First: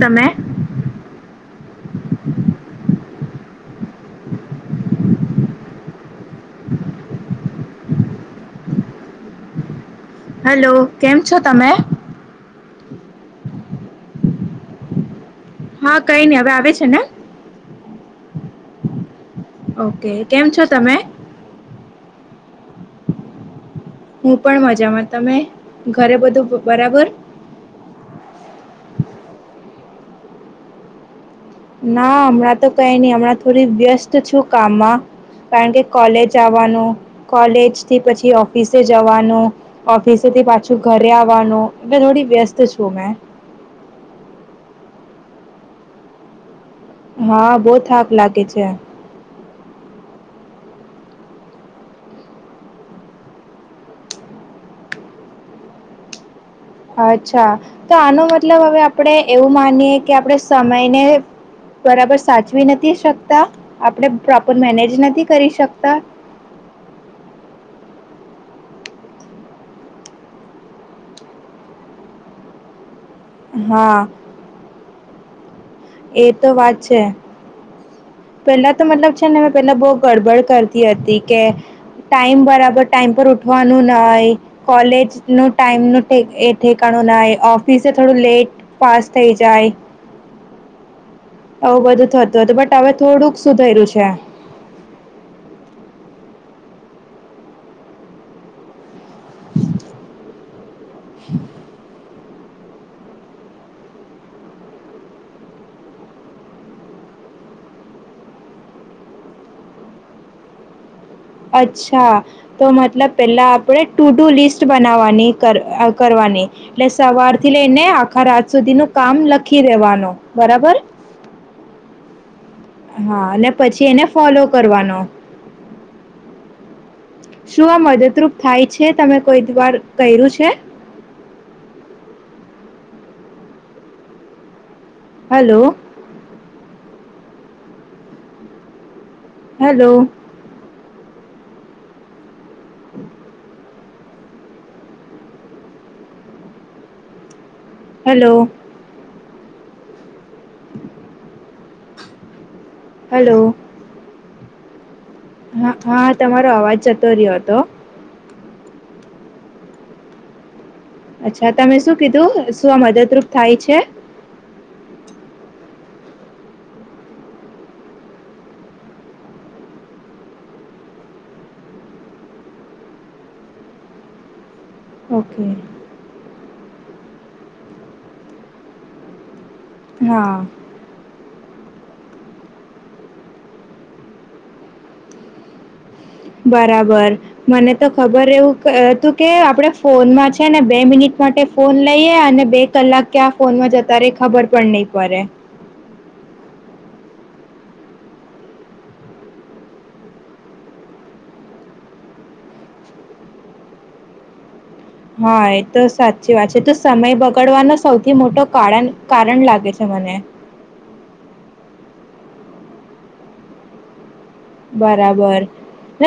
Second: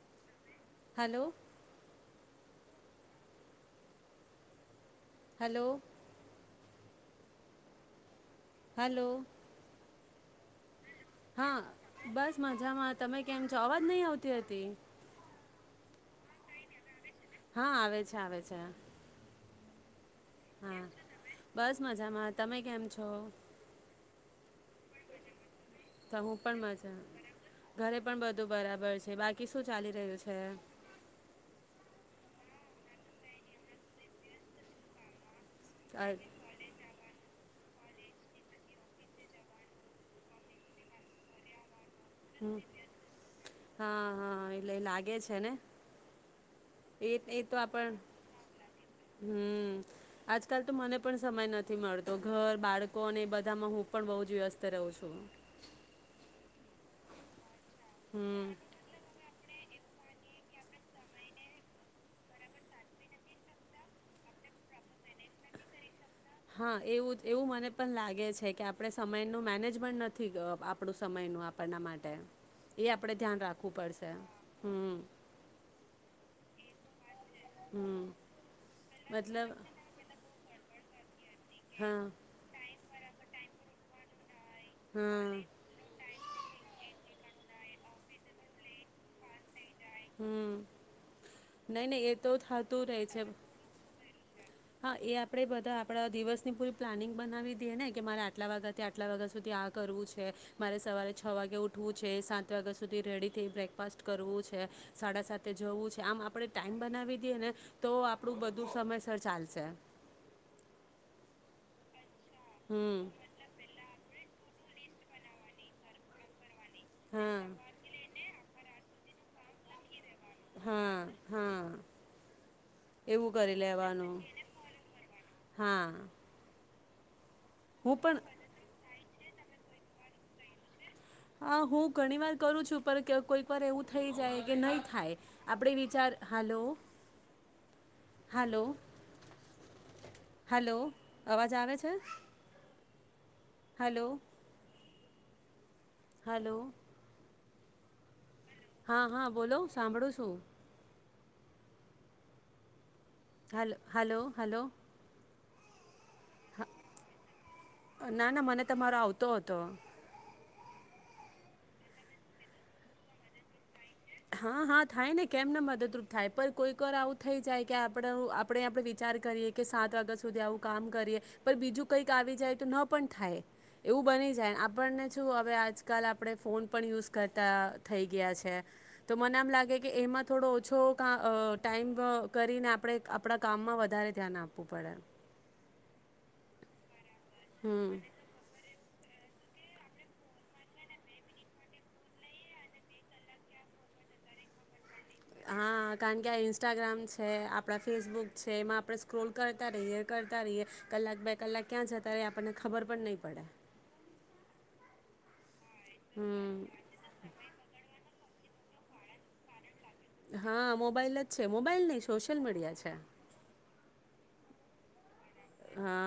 તમે hello hello hello hello હા બસ મજામાં તમે કેમ છો અવાજ નહી આવતી હતી. હા કઈ નઈ હવે આવે છે ને હા આવે છે આવે છે. ઓકે. કેમ છો હા તમે? બસ મજામાં તમે કેમ છો? હું પણ મજામાં તમે ઘરે તમે બધું બ- પણ મજા બરાબર ઘરે પણ બધું બધું બરાબર છે, બાકી શું ચાલી રહ્યું છે. ના હમણાં તો કઈ નહી હમણાં થોડી વ્યસ્ત છું કામમાં કારણ કે અ- કોલેજ આવવાનું કોલેજ થી પછી ઓફિસે જવાનું ઓફિસેથી પાછું ઘરે આવવાનું એટલે થોડી વ્યસ્ત હમ છું મેં હા હા એલે લાગ્યું કે છે ને એ એ તો હા બહુ આપણ થાક લાગે છે. હમ આજકાલ તો મને પણ સમય નથી મળતો ઘર બાળકો અને એ બધામાં હું પણ બહુ જ વ્યસ્ત રહું છું. અચ્છા તો આનો હમ મતલબ હવે આપણે એવું માનીએે કે આપણે સમયને બરાબર સાચવી નથી શકતા આપણે પ્રોપર મેનેજ નથી કરી શકતા. હા એવું એવું મને પણ લાગે છે કે આપણે સમયનું મેનેજમેન્ટ નથી આપણું સમયનું આપણના માટે એ આપ આપડે ધ્યાન રાખવું હા પડશે હમ એ તો વાત છે. હમ પહેલા તો મતલબ છે ને મે પહેલા બહુ ગડબડ કરતી હિય તીક કે હા ટાઈમ બરાબર ટાઈમ પર ઉઠવાનું નાય કોલેજ હા નું ટાઈમ નું એ ઠેકણો નાહી ઓફિસે થોડું લેટ પાસ થઈ જાય. હમ આવ નહીં નહીં એ બધું તો થતું હતું બટ હવે રહે છે થોડુંક શું સુધર્યું છે. હા એ આપડે બધા આપડા દિવસની પૂરી પ્લાનિંગ બનાવી દઈએ ને કે મારે આટલા વાગ્યા ત્યા આટલા વાગ્યા સુધી આ કરવું છે મારે સવારે છ વાગે ઉઠવું છે સાત તો અગર સુધી રેડી થઈ બ્રેકફાસ્ટ કરવું છે સાડા સાતે જવું છે આમ આપણે ટાઈમ બનાવી દઈએ ને તો આપણું બધું સમય સર ચાલશે અચ્છા તો હમ મતલબ પેલા આપડે ટુ ટુ લિસ્ટ બનાવવાની કર કરવાની એટલે સવાર હા થી લઈને આખા રાત સુધીનું કામ લખી લેવાનો હા હા હા એવું અને કરી પછી એને લેવાનું ફોલો કરવાનો હા [inaudible] શું આ હું પણ મદદરૂપ થાય છે તમે કોઈ દ વાર કર્યું છે હા હું ઘણી વાર કરું છું પણ કોઈ વાર એવું થઈ જાય કે નહી થાયે થાય હલો આપડે વિચાર હાલો હલો હેલો અવાજ આવે છે [inaudible] હલો હલો હેલો હા હા બોલો સાંભળું છું હલો હલો હલો [inaudible] હા તમારો અવાજ જતો રહ્યો હતો ના ના મને તમારો આવતો હતો અચ્છા તમે શું કીધું શું આ મદદરૂપ થાય છે હા હા થાય ને કેમને મદદરૂપ થાય પણ કોઈક વાર આવું થઈ જાય કે આપ આપણે આપડ વિચાર કરીએ કે સાત વાગ્યા સુધી આવું કામ કરીએ પણ બીજું કંઈક આવી જાય તો ન પણ થાય એવું બની જાય ઓકે હવે આજકાલ આપણે ફોન પણ યુઝ કરતા થઈ ગયા છે તો મને એમ લાગે એમાં હા થોડો ઓછો કા અ ટાઈમ કરીને આપણે આપણા કામમા વધારે ધ્યાન આપવું પડે બરાબર મને તો હમ. ખબર એવું તું કે આપણે ફોનમાં છે ને બે મિનિટ માટે ફોન લઈએ અને બે કલાક ક્યાં ફોનમાં જતા ર ખબર પણ નહીં પડે હા કારણ કે આ ઇન્સ્ટાગ્રામ છે આપ આપણા ફેસબુક છે એમાં આપણે સ્ક્રોલ કરતા રહીએ કરતા રહીએ કલાક બે કલાક ક્યાં જતા રહીએ આપણને ખબર પણ નહીં પડે હા તો સાચી વાત છે તો હમ સમય બગાડવાનો સૌથી મોટો કારણ કારણ લાગે છે મને હા મોબાઈલ જ છે મોબાઈલ નહી સોશિયલ મીડિયા છે બરાબર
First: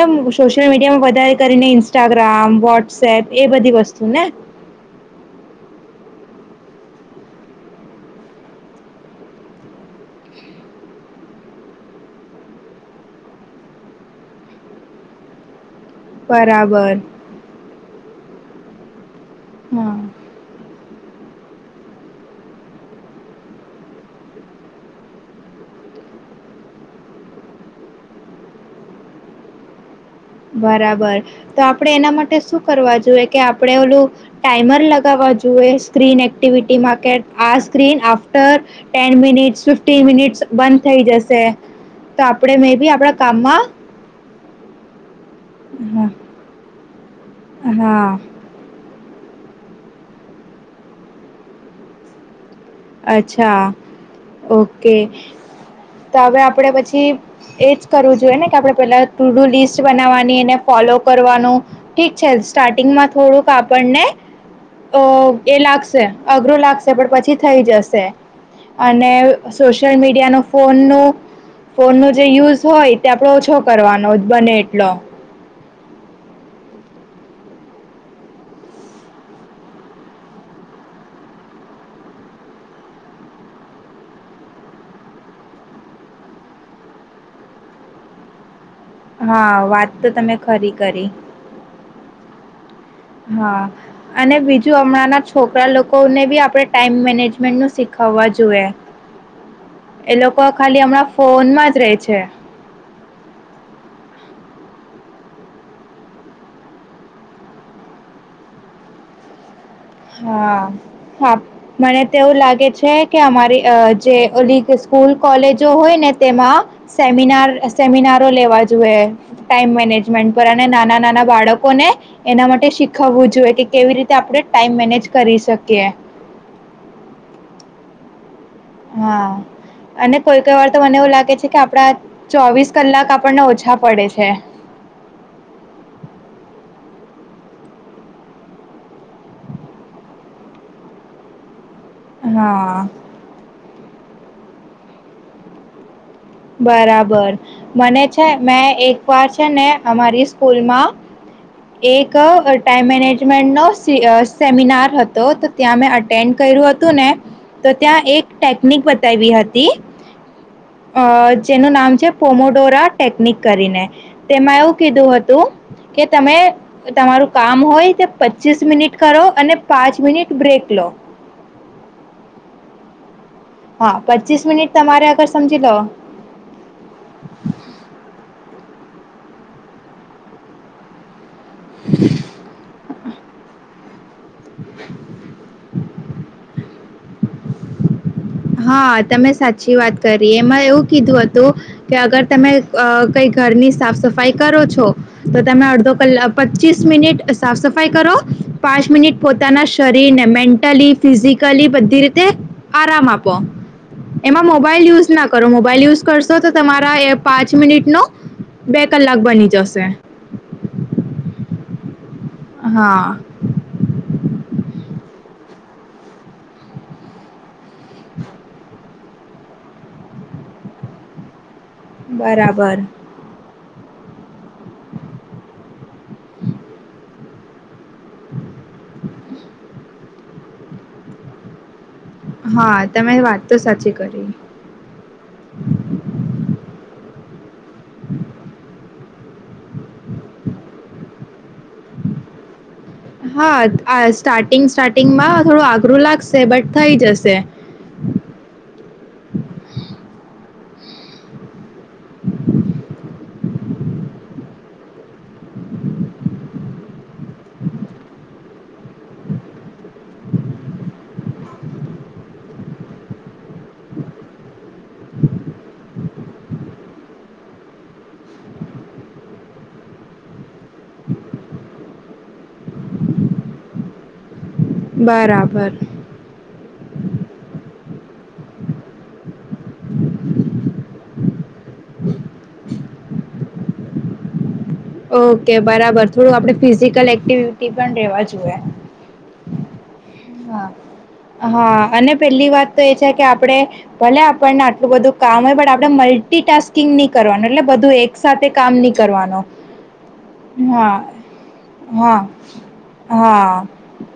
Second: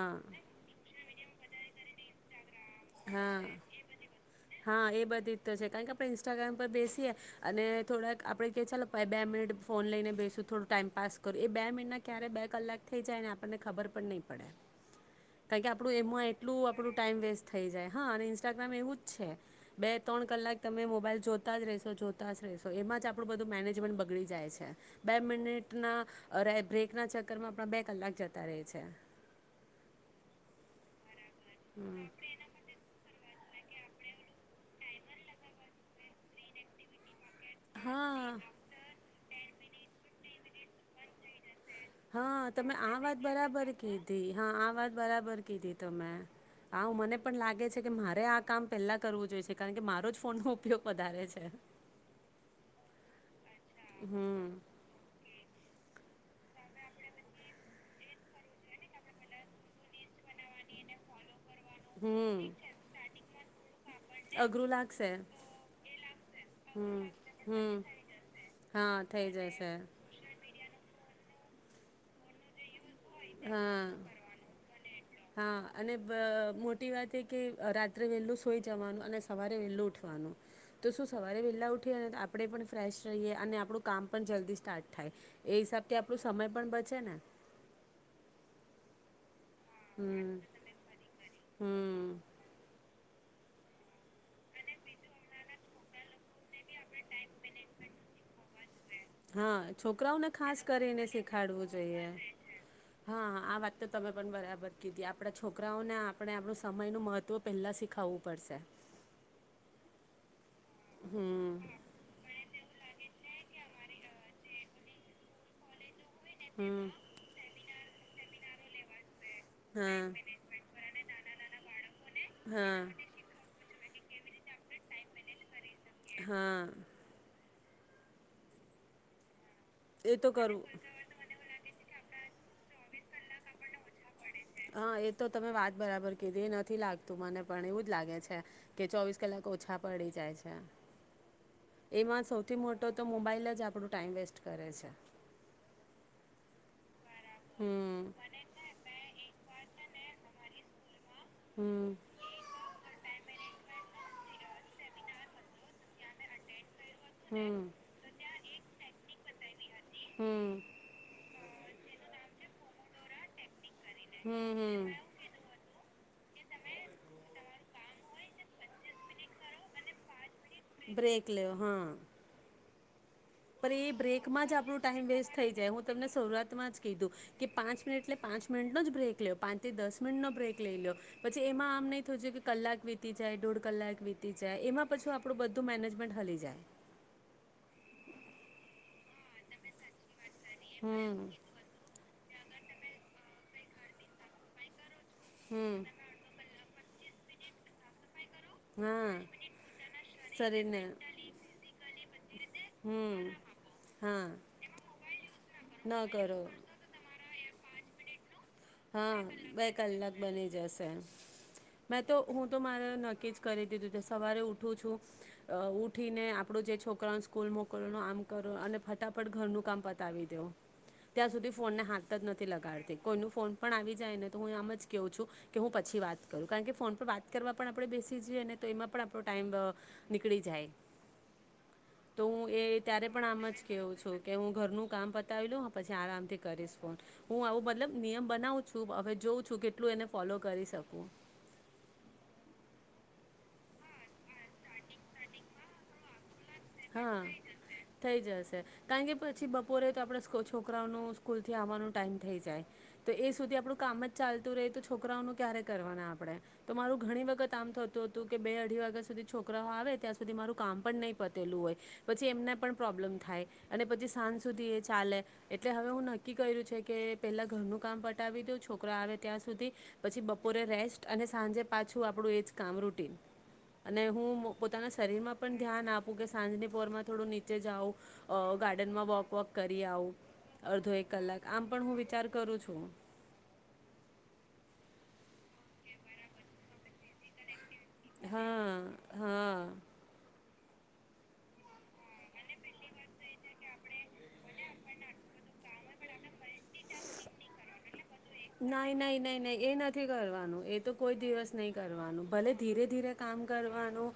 એ સોશિયલ મીડિયામાં વધારે કરીને ઇન્સ્ટાગ્રામ વોટ્સએપ હા એ બધી વસ્તુ ને હા એ બધી તો છે કારણ કે આપ ઇન્સ્ટાગ્રામ પર બેસીએ અને થોડાક આપણે ક ચાલો બે મિનિટ ફોન લઈને બેસું થોડો ટાઈમપસ કરું એ બે મિનિટના ક્યારેય બે કલાક થઈ જાયને આપણને ખબર પણ નહીં પડે કારણ કે આપ આપણું એમાં એટલું બરાબર આપણું ટાઈમ વેસ્ટ થ જાય હા અને ઇન્સ્ટાગ્રામ એવું જ છે બે હા ત્રણ કલાક તમે મોબાઈલ જોતા જ રહેશો જોતા જ રહેશો એમાં જ આપણું બધું મેનેજમેન્ટ બગડી જાય છે બે મિનિટના બ્રેકના ચક્કરમાં આપ બે કલાક જતા રહે છે બરાબર તો આપડે એના માટે શું કરવા જોએ કે આપણે ઓલું ટાઈમર લગાવવા જોઈએ સ્ક્રીન એક્ટિવિટીમાં કે આ સ્ક્રીન હા આફ્ટર ટેન મિટ ફિફ્ટી મિનિટ્સ બંધ થઈ જશે તો હા આપણે મે તમે બી આ આપણા વાત કામમાં બરાબર કીધી હા આ વાત બરાબર કીધ તો હા મેં આ મને પણ લાગે છે કે હા મારે આ કામ પેલા કરવું જોઈ છે કારણ કે મારો જ ફોન ન ઉપયોગ વધારે છે અચ્છા હમ ઓકે તો હવે આપડે પછી એજ કરવું જોઈએ ને કે આપણે પેલા [unintelligible] લિસ્ટ બનાવવાની એને ફોલો કરવાનું ઠીક છે હમ સ્ટાર્ટિંગ માં થોડુંક આપને અઘરું લાગશે એ લાગશે અઘરું લાગશે હમ પણ પછી હમ જ હા અને થઈ જશે સોશિયલ મીડિયાનો ો ફોન ન જે યુઝ હોય તે આપડો ઓછો હા કરવાનો જ બને એટલો હા અને બ મોટી વાત એ કે રાત્રે વેહેલું સોઈ જવાનું અને સવારે વેલું ઉઠવાનું તો શું સવારે વેલા ઉઠીએ ને આપણે પણ ફ્રેશ રહીએ અને આપણું કામ પણ જલ્દી સ્ટાર્ટ થાય એ હિસાબથી આપણું સમય પણ બચે ને હા વાત તો તમે હમ ખરી કરી હમ હા અને બીજું હમણાંના છોકરા લોકોને બી આપણે ટાઈમ મેનેજમેન્ટ નું શીખવવા જોઈએ હા એ છોકરાઓને લોકો ખાસ ખાલી કરીને હમણાં શીખાડવું ફોનમાં જ રહે જોઈએ છે હા આ વાત તો તમે પણ બરાબર કીધી આપડા છોકરાઓને આપણે આપણું સમય નું મહત્વ પેલા શીખાવવું પડશે હા હા હમ મને તોવું લાગે છે કે અમારી અ જે ઓલી સ્કૂલ કોલેજો હોય ને તેમાં હમ સેમિનાર સેમિનાર લેવા જુવે ટાઈમ હા મેનેજમેન્ટ પર અને નાના નાના બાળકોને એના માટે હા શીખવવું જોઈએ કે કેવી રીતે આપડે ટાઈમ મેનેજ કરી શકે હા. હા. અને એ તો કોઈ કઈ વાર કરવું તો મને એવું લાગે છે કે આપડા ચોવીસ કલાક આપણને ઓછા પડે છે. હા એ તો તમે વાત બરાબર કીધી એ નથી લાગતું મને પણ એવું જ લાગે છે કે ચોવીસ કલાક ઓછા પડી જાય છે. એમાં સૌથી હા મોટો તો મોબાઈલ જ આપડો ટાઈમ વેસ્ટ કરે છે. બરાબર મને હમ છે મે એક વાર ને અમારી સ્કૂલ માં હમ એક ટાઈમ મેનેજમેન્ટ નો સે સેમિનાર હતો તો ત્યાં મેં અટેન્ડ કર્યું હતું ને હમ તો ત્યાં એક ટેકનિક બતાવી હતી હમ. અ જેનું નામ છે પોમોડોરા ટેકનિક કરીને. તેમાં હમ એવું કીધું હમ હતું કે તમે તમારું કામ હોય તે પચીસ મિનિટ કરો અને પાંચ મિનિટ બ્રેક લો બ્રેક લેવો હા. પણ એ હા પચીસ બ્રેકમાં જ મિનિટ આપણું ટાઈમ તમારે અગર વેસ્ટ થઈ સમજી જાય લો હું તમને શરૂઆતમાં જ કીધું કે પાંચ મિનિટ એટલે પાંચ મિનિટ ન જ બ્રેક લ્યો પાંચથી દસ મિનટ નો બ્રેક લઈ લઇ લ્યો. પછી એમાં આમ નહી થયું કે કલાક વીતી જાય દોઢ કલાક વીતી જાય એમાં પછું આપણું બધું મેનેજમેન્ટ હલી જાય. હા તમે સાચી વાત કરી એમાં એવું હમ કીધું હતું કે અગર તમે કઇ કંઈ ઘરની સાફ સફાઈ કરો છો તો તમે અડધો હમ કલાક પચીસ મિનટ સાફ સફાઈ કરો પાંચ મિનિટ હા પોતાના શરીરને શરીરને મેન્ટલી ફિઝિકલી બધીરીત આરામ હમ આપો હા એમા મોબાઈલ યુઝ ના કરો મોબાઈલ ન યુઝ કરશો કરો તો તમારા પાંચ મિનિટ નું હા બે કલાક બની જશે. મેં તો હું તો હા મારે નક્કી જ કરી દીધું સવારે ઉઠું છું. અ ઉઠી ને, આપણું જે છોકરાને સ્કૂલ મો. [unintelligible] આમ કરો અને ઘરનું કામ પતાવી દેવું. ત્યાં સુધી ફોનને હાથ જ નથી બરાબર લગાડતી. કોઈનું ફોન આવી જાયને તો હું આમ જ કવું છું કે હું પછી વાત કરું. કારણ કે ફોન પર વાત કરવા પણ આપણે બેસી જઈએ અને તો એમાં પણ આપણો ટાઈઇમ તે જાય તો હું એ હા ત્યારે તમે પણ આમ વાત તો જ સાચી કેવું છું કરી કે હું ઘરનું કામ પતાવી લઉ પછી આરામથી કરીશ ફોન. હું આવું બતલબ નિયમ હવે જોઉં છું કેટલું એને ફોલો કરી શકું. હા આ સ્ટાર્ટિંગ સ્ટાર્ટિંગમાં થોડું આગરું લાગશે. બટ થઈ હા જશે થઈ જશે કારણ કે પછી બપોરે તો આપડે સ્ છોકરાઓનું સ્કૂલથી આવવાનો ટાઈમ થઈ જાય તો એ સુધી આપણું કામ જ ચાલતું રહે તો છોકરાઓનું ક્યારે કરવાના આપણે તો મારું ઘણી વખત આમ થતું હતું કે બે અઢી વાગ્યા સુધી છોકરાઓ આવે ત્યાં સુધી મારું કામ પણ નહીં પતું ટેલું હોય પછી એમને પણ પ્રોબ્લેમ થાય અને પછી સાંજ સુધી એ ચાલે એટલે હવે હું નક્કી કર્યું છે કે પહેલાં ઘરનું કામ પટાવી દઉં છોકરા આવે ત્યાં સુધી પછી બપોરે રેસ્ટ અને સાંજે પાછું આપણું એ જ કામ રૂટીન અને હું પોતાના શરીરમાં પણ બરાબર ધ્યાન આપ રની પોરમાં થોડું નીચે જાવું, ગાર્ડનમાં વોક વોક કરી આવ. વધો એક કલાક. આમ પણ હું વિચાર કરું છું. ઓકે બરાબર. થોડું આપડણે ફિઝિકલ એક્ટિવ ટી પણ રહેેવા જોયા. હા હા હા હા અને પેલી વાત તો એ છે કે આપડે ભલે આપણને આટલું બધું કામ હોય પણ આપડે મલ્ટીટાસ્કિંગ નહી કરવાનું. એટલે બધું એક સાથે કામ નાઈ નહીં નાઈ નઈ કરવાનો નઈ એ નથી કરવાનું. એ તો હા કોઈ દિવસ નહી હા કરવાનું. ભલે ધીરે ધીરે કામ હા કરવાનું.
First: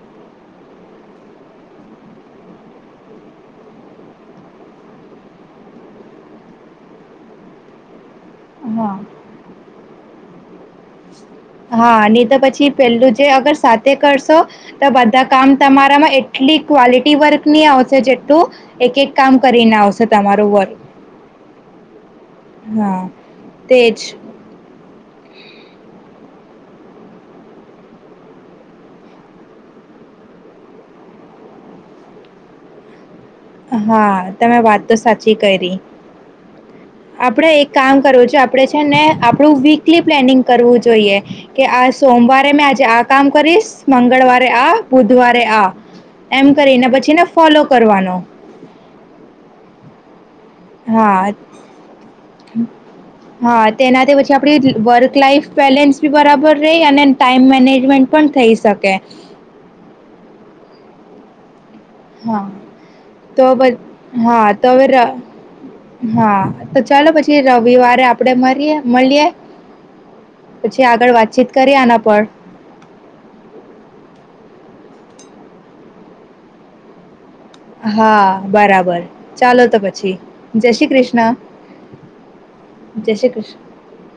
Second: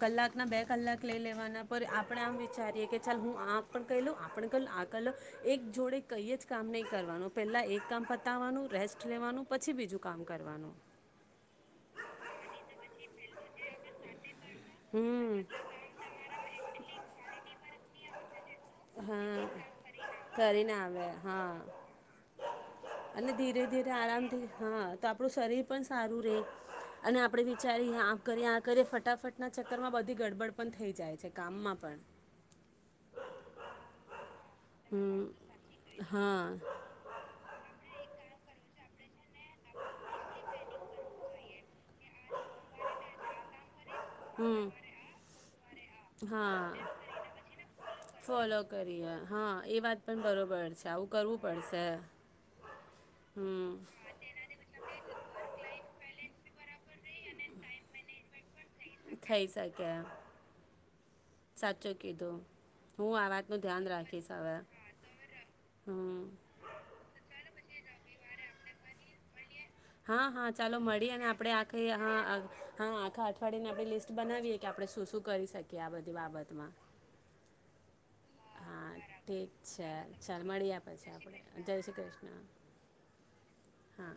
કલાકના બે કલાક લઈ લેવાના પર આપણે આમ વિચારીએ કે ચાલ હું આ પણ કહી લઉ આપણે કહીલઉ આ કલો એક જોડે કંઈ જ કામ નહીં કરવાનું પહેલાં એક કામ પ તાવાનું હા રેસ્ટ લેવાનું પછી બીજું કામ કરવાનું. હા નહી તો પછી પેલું જે અગર સાથે કરશો. તો બધા હમ કામ તમારામાં એટલી ક્વલિટી વર્ક ની આવ છે જેટલું એક એક કામ હા કરીને આવશે તમારું કરીને વર્ક આવે. હા હા અને ધીરે ધીરે તેજ આરામથી હા. તો આપડું શરીર પણ સારું રહીયે અને આપણે વિચારીએ આ કરીએ આ કરીએ ફટાફટના ચક્કર માં બધી ગડબડ પણ થઈ જાય છે. કામમાં પણ. હા તમે વાત તો સાચી કરી. હમ હા આપડે એક કામ કરું છે. આપણેે છે ને આપણું વીકલી પ્લેનિંગ કરવું જોઈએ કે આ સોમવારે મેં આજે આ કામ કરીશ મંગળવારે હમ આ, બુધવારે આ, એમ કરીને હા પછીને ફોલો કરવાનો. [unintelligible] હા એ વાત પણ બરોબર છે આવું હા કરવું પડશે હા હમ તેના [unintelligible] પછી આપડી વર્ષ લાાઈફ બેલેન્સ બી બરાબર રેય અને ટાઈમ મેનેજમેન્ટ પણ થઈ શકે. થઇ શકે. સાચું કીધું હા હું આ તો વાતનું ધ્યાન રાખીશ હા હવે તો અવે ર હમ હા ચાલો પછી રવિવારે આપડે મરીયે મલીએે. હા હા ચાલો મડીએ ને આપડે આખી આના હા પર. આખા અઠવાડિયને આપણે લિસ્ટ બનાવીએ. કે આપણે શું શું કરી શકીએ. આ બધી બાબતમાં હા. હા બરાબર ઠીક ચાલો તો છે. પછી ચાલ જય મળીએ શ્રી પછી કૃષ્ણ આપણે જય શ્રી ક્રિષ્ના જય શ્રી કૃષ્ણ હા.